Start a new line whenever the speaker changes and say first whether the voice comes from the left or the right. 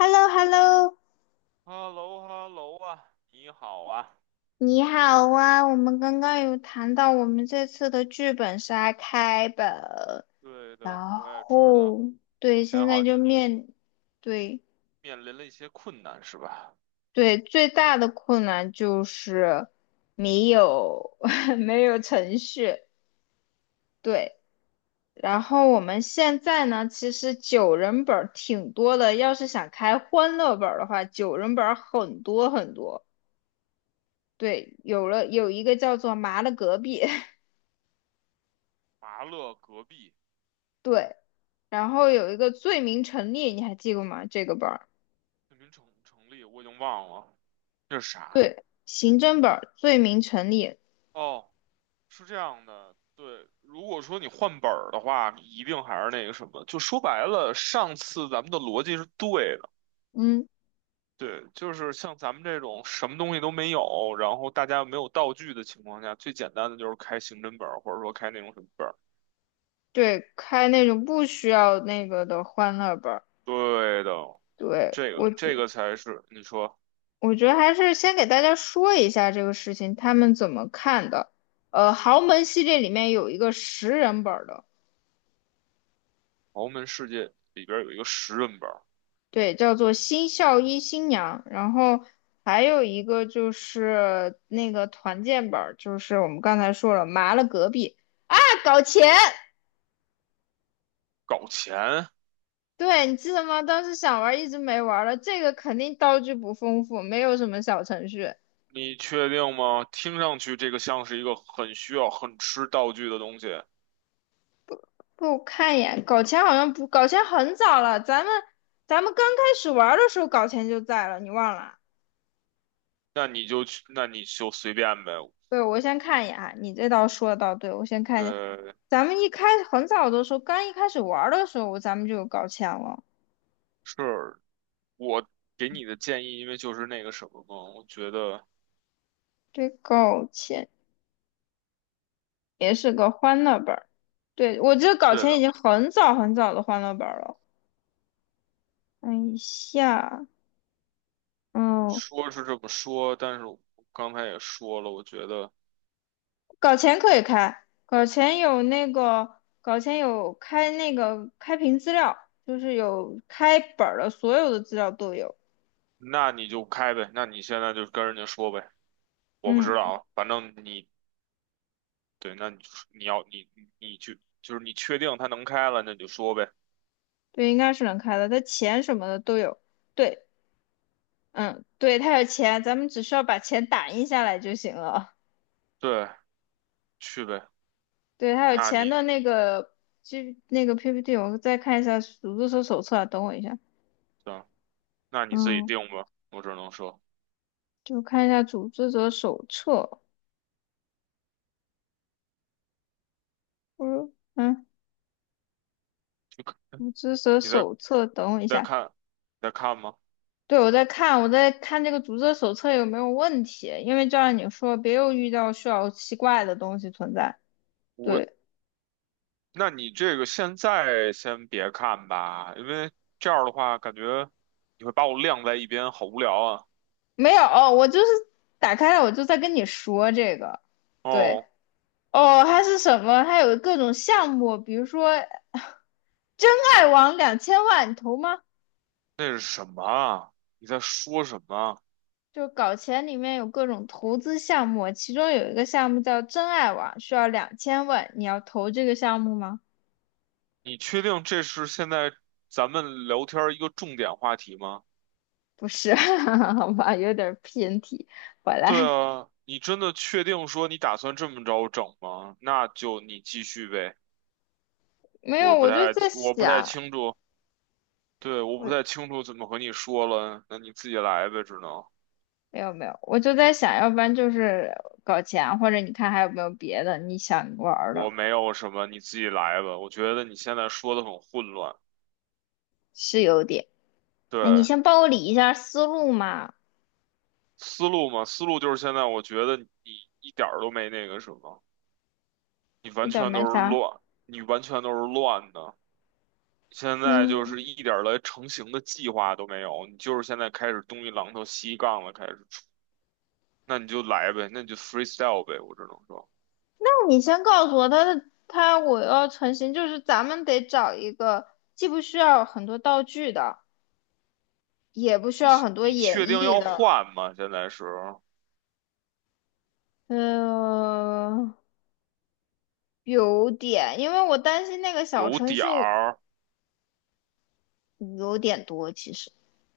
left: h e l l o h e l l o
right: h e l l o h e l l o 啊，你好啊。
left: 你好啊！我们刚刚有谈到我们这次的剧本杀开本，
right: 对的，
left: 然
right: 我也知道，
left: 后对。现
right: 前
left: 在
right: 好
left: 就
right: 像
left: 对，
right: 面临了一些困难，是吧？
left: 对，最大的困难就是没有 没有程序，对。然后我们现在呢，其实九人本儿挺多的，要是想开欢乐本儿的话，九人本儿很多很多。对，有一个叫做麻的隔壁，
right: 麻乐隔壁
left: 对。然后有一个罪名成立，你还记过吗？这个本儿，
right: 难民城成立，我已经忘了这是啥。
left: 对，刑侦本儿，罪名成立。
right: 哦，是这样的，对，如果说你换本儿的话，你一定还是那个什么，就说白了，上次咱们的逻辑是对的。
left: 嗯，
right: 对，就是像咱们这种什么东西都没有，然后大家又没有道具的情况下，最简单的就是开刑侦本儿，或者说开那种什么本儿。
left: 对，开那种不需要那个的欢乐本儿，
right: 对的，
left: 对，
right: 这
left: 我
right: 个
left: 觉
right: 这个才是你说
left: 我觉得还是先给大家说一下这个事情，他们怎么看的。豪门系列里面有一个10人本儿的，
right: 豪门世界里边有一个10人本儿
left: 对，叫做《新校医新娘》，然后还有一个就是那个团建本儿，就是我们刚才说了，麻了隔壁，大搞钱。
right: 搞钱，
left: 对，你记得吗？当时想玩一直没玩了。这个肯定道具不丰富，没有什么小程序。
right: 你确定吗？听上去这个像是一个很需要、很吃道具的东西，
left: 不，我看一眼，搞钱好像不，搞钱很早了。咱们刚开始玩的时候，搞钱就在了，你忘了？
right: 那你就去，那你就随便呗。
left: 对，我先看一眼啊，你这倒说的倒对，我先看一下。
right: 对，
left: 咱们一开很早的时候，刚一开始玩的时候，咱们就有搞钱了。
right: 是我给你的建议，因为就是那个什么嘛，我觉得
left: 对，搞钱也是个欢乐本儿。对，我得搞
right: 对
left: 钱已
right: 的，
left: 经很早很早的欢乐本儿了。看一下，哦。
right: 说是这么说，但是我刚才也说了，我觉得
left: 搞钱可以开，搞钱有那个，搞钱有开那个开屏资料，就是有开本儿的，所有的资料都有。
right: 那你就开呗，那你现在就跟人家说呗，我不知
left: 嗯，
right: 道啊反正你对，那你要你去，就是你确定它能开了，那你就说呗。
left: 对，应该是能开的，它钱什么的都有。对。嗯，对，它有钱，咱们只需要把钱打印下来就行了。
right: 对，去呗。
left: 对，它有
right: 那
left: 钱
right: 你
left: 的那个，就那个 PPT，我再看一下组织者手册啊，等我一下。
right: 行，那你自己
left: 嗯，
right: 定吧。我只能说，
left: 就看一下组织者手册，不是嗯，
right: 就
left: 组织者
right: 你再
left: 手册，等我一
right: 再
left: 下。
right: 看，再看吗？
left: 对，我在看，我在看这个读者手册有没有问题，因为就像你说，别又遇到需要奇怪的东西存在。
right: 我，
left: 对，
right: 那你这个现在先别看吧，因为这样的话，感觉你会把我晾在一边，好无聊啊。
left: 没有，我就是打开了，我就在跟你说这个。对，
right: 哦，
left: 哦，还是什么？还有各种项目，比如说真爱网两千万，你投吗？
right: 那是什么啊？你在说什么啊？
left: 就搞钱里面有各种投资项目，其中有一个项目叫真爱网，需要两千万，你要投这个项目吗？
right: 你确定这是现在咱们聊天儿一个重点话题吗？
left: 不是，好吧，有点儿偏题，回
right: 对
left: 来。
right: 啊，你真的确定说你打算这么着整吗？那就你继续呗，
left: 没
right: 我
left: 有，
right: 不
left: 我就
right: 太，
left: 在
right: 我不太
left: 想，
right: 清楚，对，我不太
left: 我
right: 清楚怎么和你说了，那你自己来呗，
left: 没有没有，我就在想，要不然就是搞钱，或者你看还有没有别的你想玩儿
right: 我
left: 的，
right: 没有什么，你自己来吧。我觉得你现在说的很混乱，
left: 是有点。哎，你
right: 对，
left: 先帮我理一下思路嘛，
right: 思路嘛，思路就是现在我觉得你一点儿都没那个什么，你
left: 一
right: 完
left: 点儿
right: 全都
left: 没
right: 是
left: 啥。
right: 乱，你完全都是乱的。现在
left: 嗯，
right: 就
left: 那
right: 是一点儿来成型的计划都没有，你就是现在开始东一榔头西一杠了，开始。那你就来呗，那你就 freestyle 呗，我只能说，
left: 你先告诉我他的他我要成型，就是咱们得找一个既不需要很多道具的，也不需
right: 你
left: 要很多
right: 你
left: 演
right: 确定
left: 绎
right: 要
left: 的，
right: 换吗？现在是
left: 嗯，有点，因为我担心那个小
right: 有
left: 程
right: 点
left: 序，
right: 儿，
left: 有点多，其实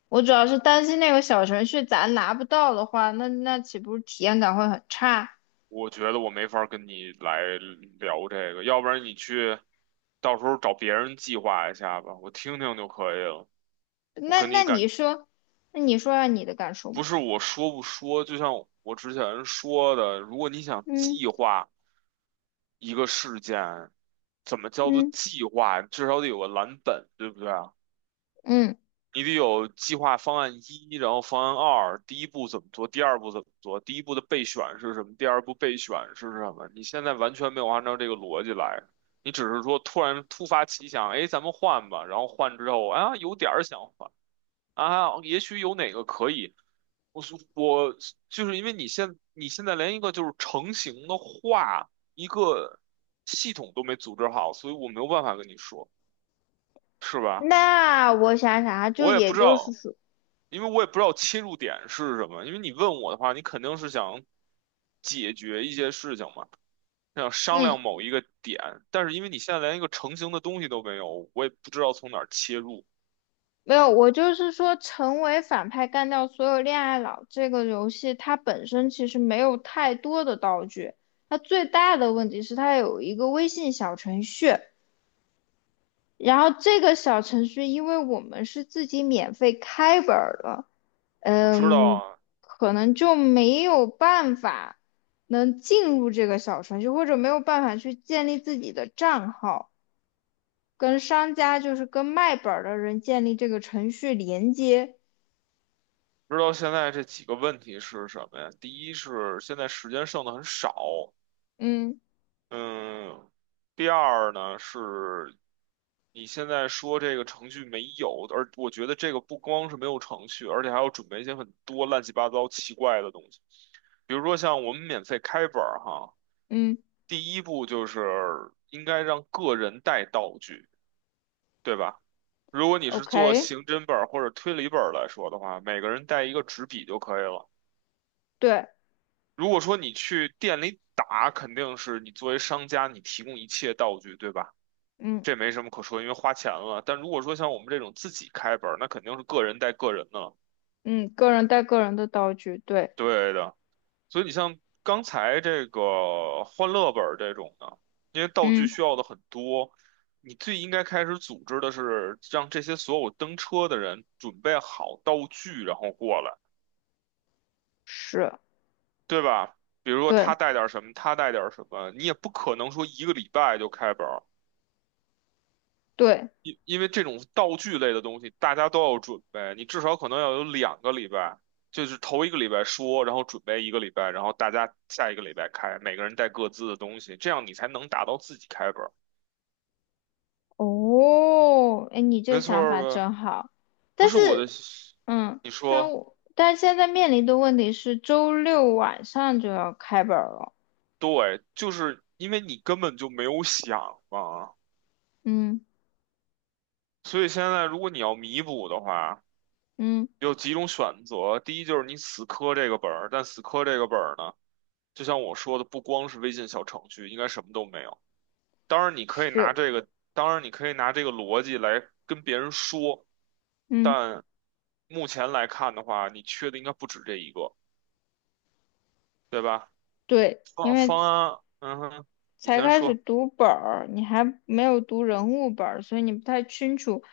left: 我主要是担心那个小程序咱拿不到的话，那岂不是体验感会很差？
right: 我觉得我没法跟你来聊这个，要不然你去，到时候找别人计划一下吧，我听听就可以了。我
left: 那
right: 跟
left: 那
right: 你
left: 你
right: 感，
left: 说，那你说下你的感受吧。
right: 不是我说不说，就像我之前说的，如果你想
left: 嗯，
right: 计划一个事件，怎么叫做
left: 嗯，
right: 计划？至少得有个蓝本，对不对？啊？
left: 嗯，
right: 你得有计划方案一，然后方案二，第一步怎么做，第二步怎么做，第一步的备选是什么，第二步备选是什么？你现在完全没有按照这个逻辑来，你只是说突然突发奇想，哎，咱们换吧，然后换之后啊，有点儿想换啊，也许有哪个可以，我就是因为你现在连一个就是成型的话，一个系统都没组织好，所以我没有办法跟你说，是吧？
left: 那我想想啊，就
right: 我也
left: 也
right: 不知
left: 就是
right: 道，
left: 说，
right: 因为我也不知道切入点是什么。因为你问我的话，你肯定是想解决一些事情嘛，想商
left: 嗯，
right: 量某一个点。但是因为你现在连一个成型的东西都没有，我也不知道从哪儿切入。
left: 没有，我就是说，成为反派干掉所有恋爱脑这个游戏，它本身其实没有太多的道具，它最大的问题是它有一个微信小程序。然后这个小程序，因为我们是自己免费开本儿的，
right: 我知道
left: 嗯，
right: 啊，
left: 可能就没有办法能进入这个小程序，或者没有办法去建立自己的账号，跟商家就是跟卖本儿的人建立这个程序连接。
right: 知道现在这几个问题是什么呀？第一是现在时间剩的很少，
left: 嗯，
right: 嗯，第二呢是你现在说这个程序没有，而我觉得这个不光是没有程序，而且还要准备一些很多乱七八糟奇怪的东西，比如说像我们免费开本儿哈，
left: 嗯
right: 第一步就是应该让个人带道具，对吧？如果你是做
left: ，OK，
right: 刑侦本儿或者推理本儿来说的话，每个人带一个纸笔就可以了。
left: 对，
right: 如果说你去店里打，肯定是你作为商家，你提供一切道具，对吧？
left: 嗯，
right: 这没什么可说，因为花钱了。但如果说像我们这种自己开本儿，那肯定是个人带个人的，
left: 嗯，个人带个人的道具，对，
right: 对的。所以你像刚才这个欢乐本儿这种的，因为道具
left: 嗯，
right: 需要的很多，你最应该开始组织的是让这些所有登车的人准备好道具，然后过来，
left: 是，
right: 对吧？比如说他
left: 对，
right: 带点儿什么，他带点儿什么，你也不可能说一个礼拜就开本儿。
left: 对。
right: 因为这种道具类的东西，大家都要准备，你至少可能要有2个礼拜，就是头一个礼拜说，然后准备一个礼拜，然后大家下一个礼拜开，每个人带各自的东西，这样你才能达到自己开本儿，
left: 哦，哎，你这
right: 没错
left: 想
right: 儿
left: 法
right: 吧？
left: 真好，
right: 不
left: 但
right: 是我的，
left: 是，嗯，
right: 你
left: 但
right: 说
left: 我但是现在面临的问题是周六晚上就要开本儿了，
right: 对，就是因为你根本就没有想嘛，
left: 嗯，
right: 所以现在如果你要弥补的话，
left: 嗯，
right: 有几种选择，第一就是你死磕这个本儿，但死磕这个本儿呢，就像我说的，不光是微信小程序，应该什么都没有。当然，你可以拿
left: 是，
right: 这个，当然你可以拿这个逻辑来跟别人说，
left: 嗯，
right: 但目前来看的话，你缺的应该不止这一个，对吧？
left: 对，因
right: 方
left: 为
right: 方案，嗯哼，你
left: 才
right: 先
left: 开始
right: 说。
left: 读本儿，你还没有读人物本儿，所以你不太清楚，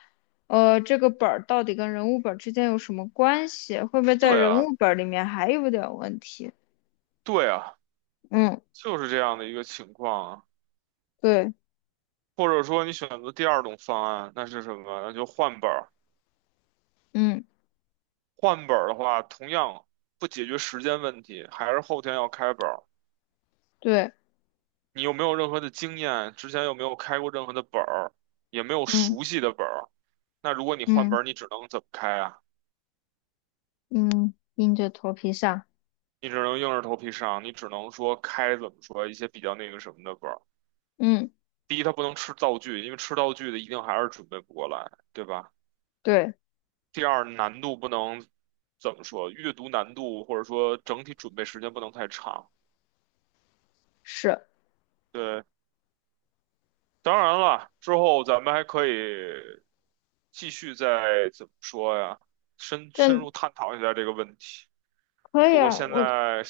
left: 这个本儿到底跟人物本儿之间有什么关系，会不会在
right: 对
left: 人
right: 啊，
left: 物本儿里面还有点问题？
right: 对啊，
left: 嗯，
right: 就是这样的一个情况啊。
left: 对，
right: 或者说你选择第二种方案，那是什么？那就换本儿。
left: 嗯，
right: 换本儿的话，同样不解决时间问题，还是后天要开本儿。
left: 对，
right: 你又没有任何的经验，之前又没有开过任何的本儿，也没有
left: 嗯，
right: 熟悉的本儿。那如果你换
left: 嗯。
right: 本儿，你只能怎么开啊？
left: 嗯，硬着头皮上，
right: 你只能硬着头皮上，你只能说开怎么说一些比较那个什么的本儿。
left: 嗯，
right: 第一，它不能吃道具，因为吃道具的一定还是准备不过来，对吧？
left: 对，
right: 第二，难度不能怎么说，阅读难度或者说整体准备时间不能太长。
left: 是，
right: 对，当然了，之后咱们还可以继续再怎么说呀，深深
left: 真
right: 入探讨一下这个问题。
left: 可以
right: 不过
left: 啊，
right: 现
left: 我
right: 在，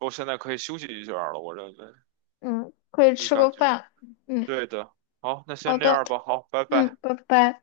right: 我现在可以休息一下了，我认为，
left: 嗯可以
right: 你
left: 吃个
right: 感觉？
left: 饭，嗯，
right: 对的。好，那
left: 好
right: 先这
left: 的，
right: 样吧。好，拜拜。
left: 嗯，拜拜。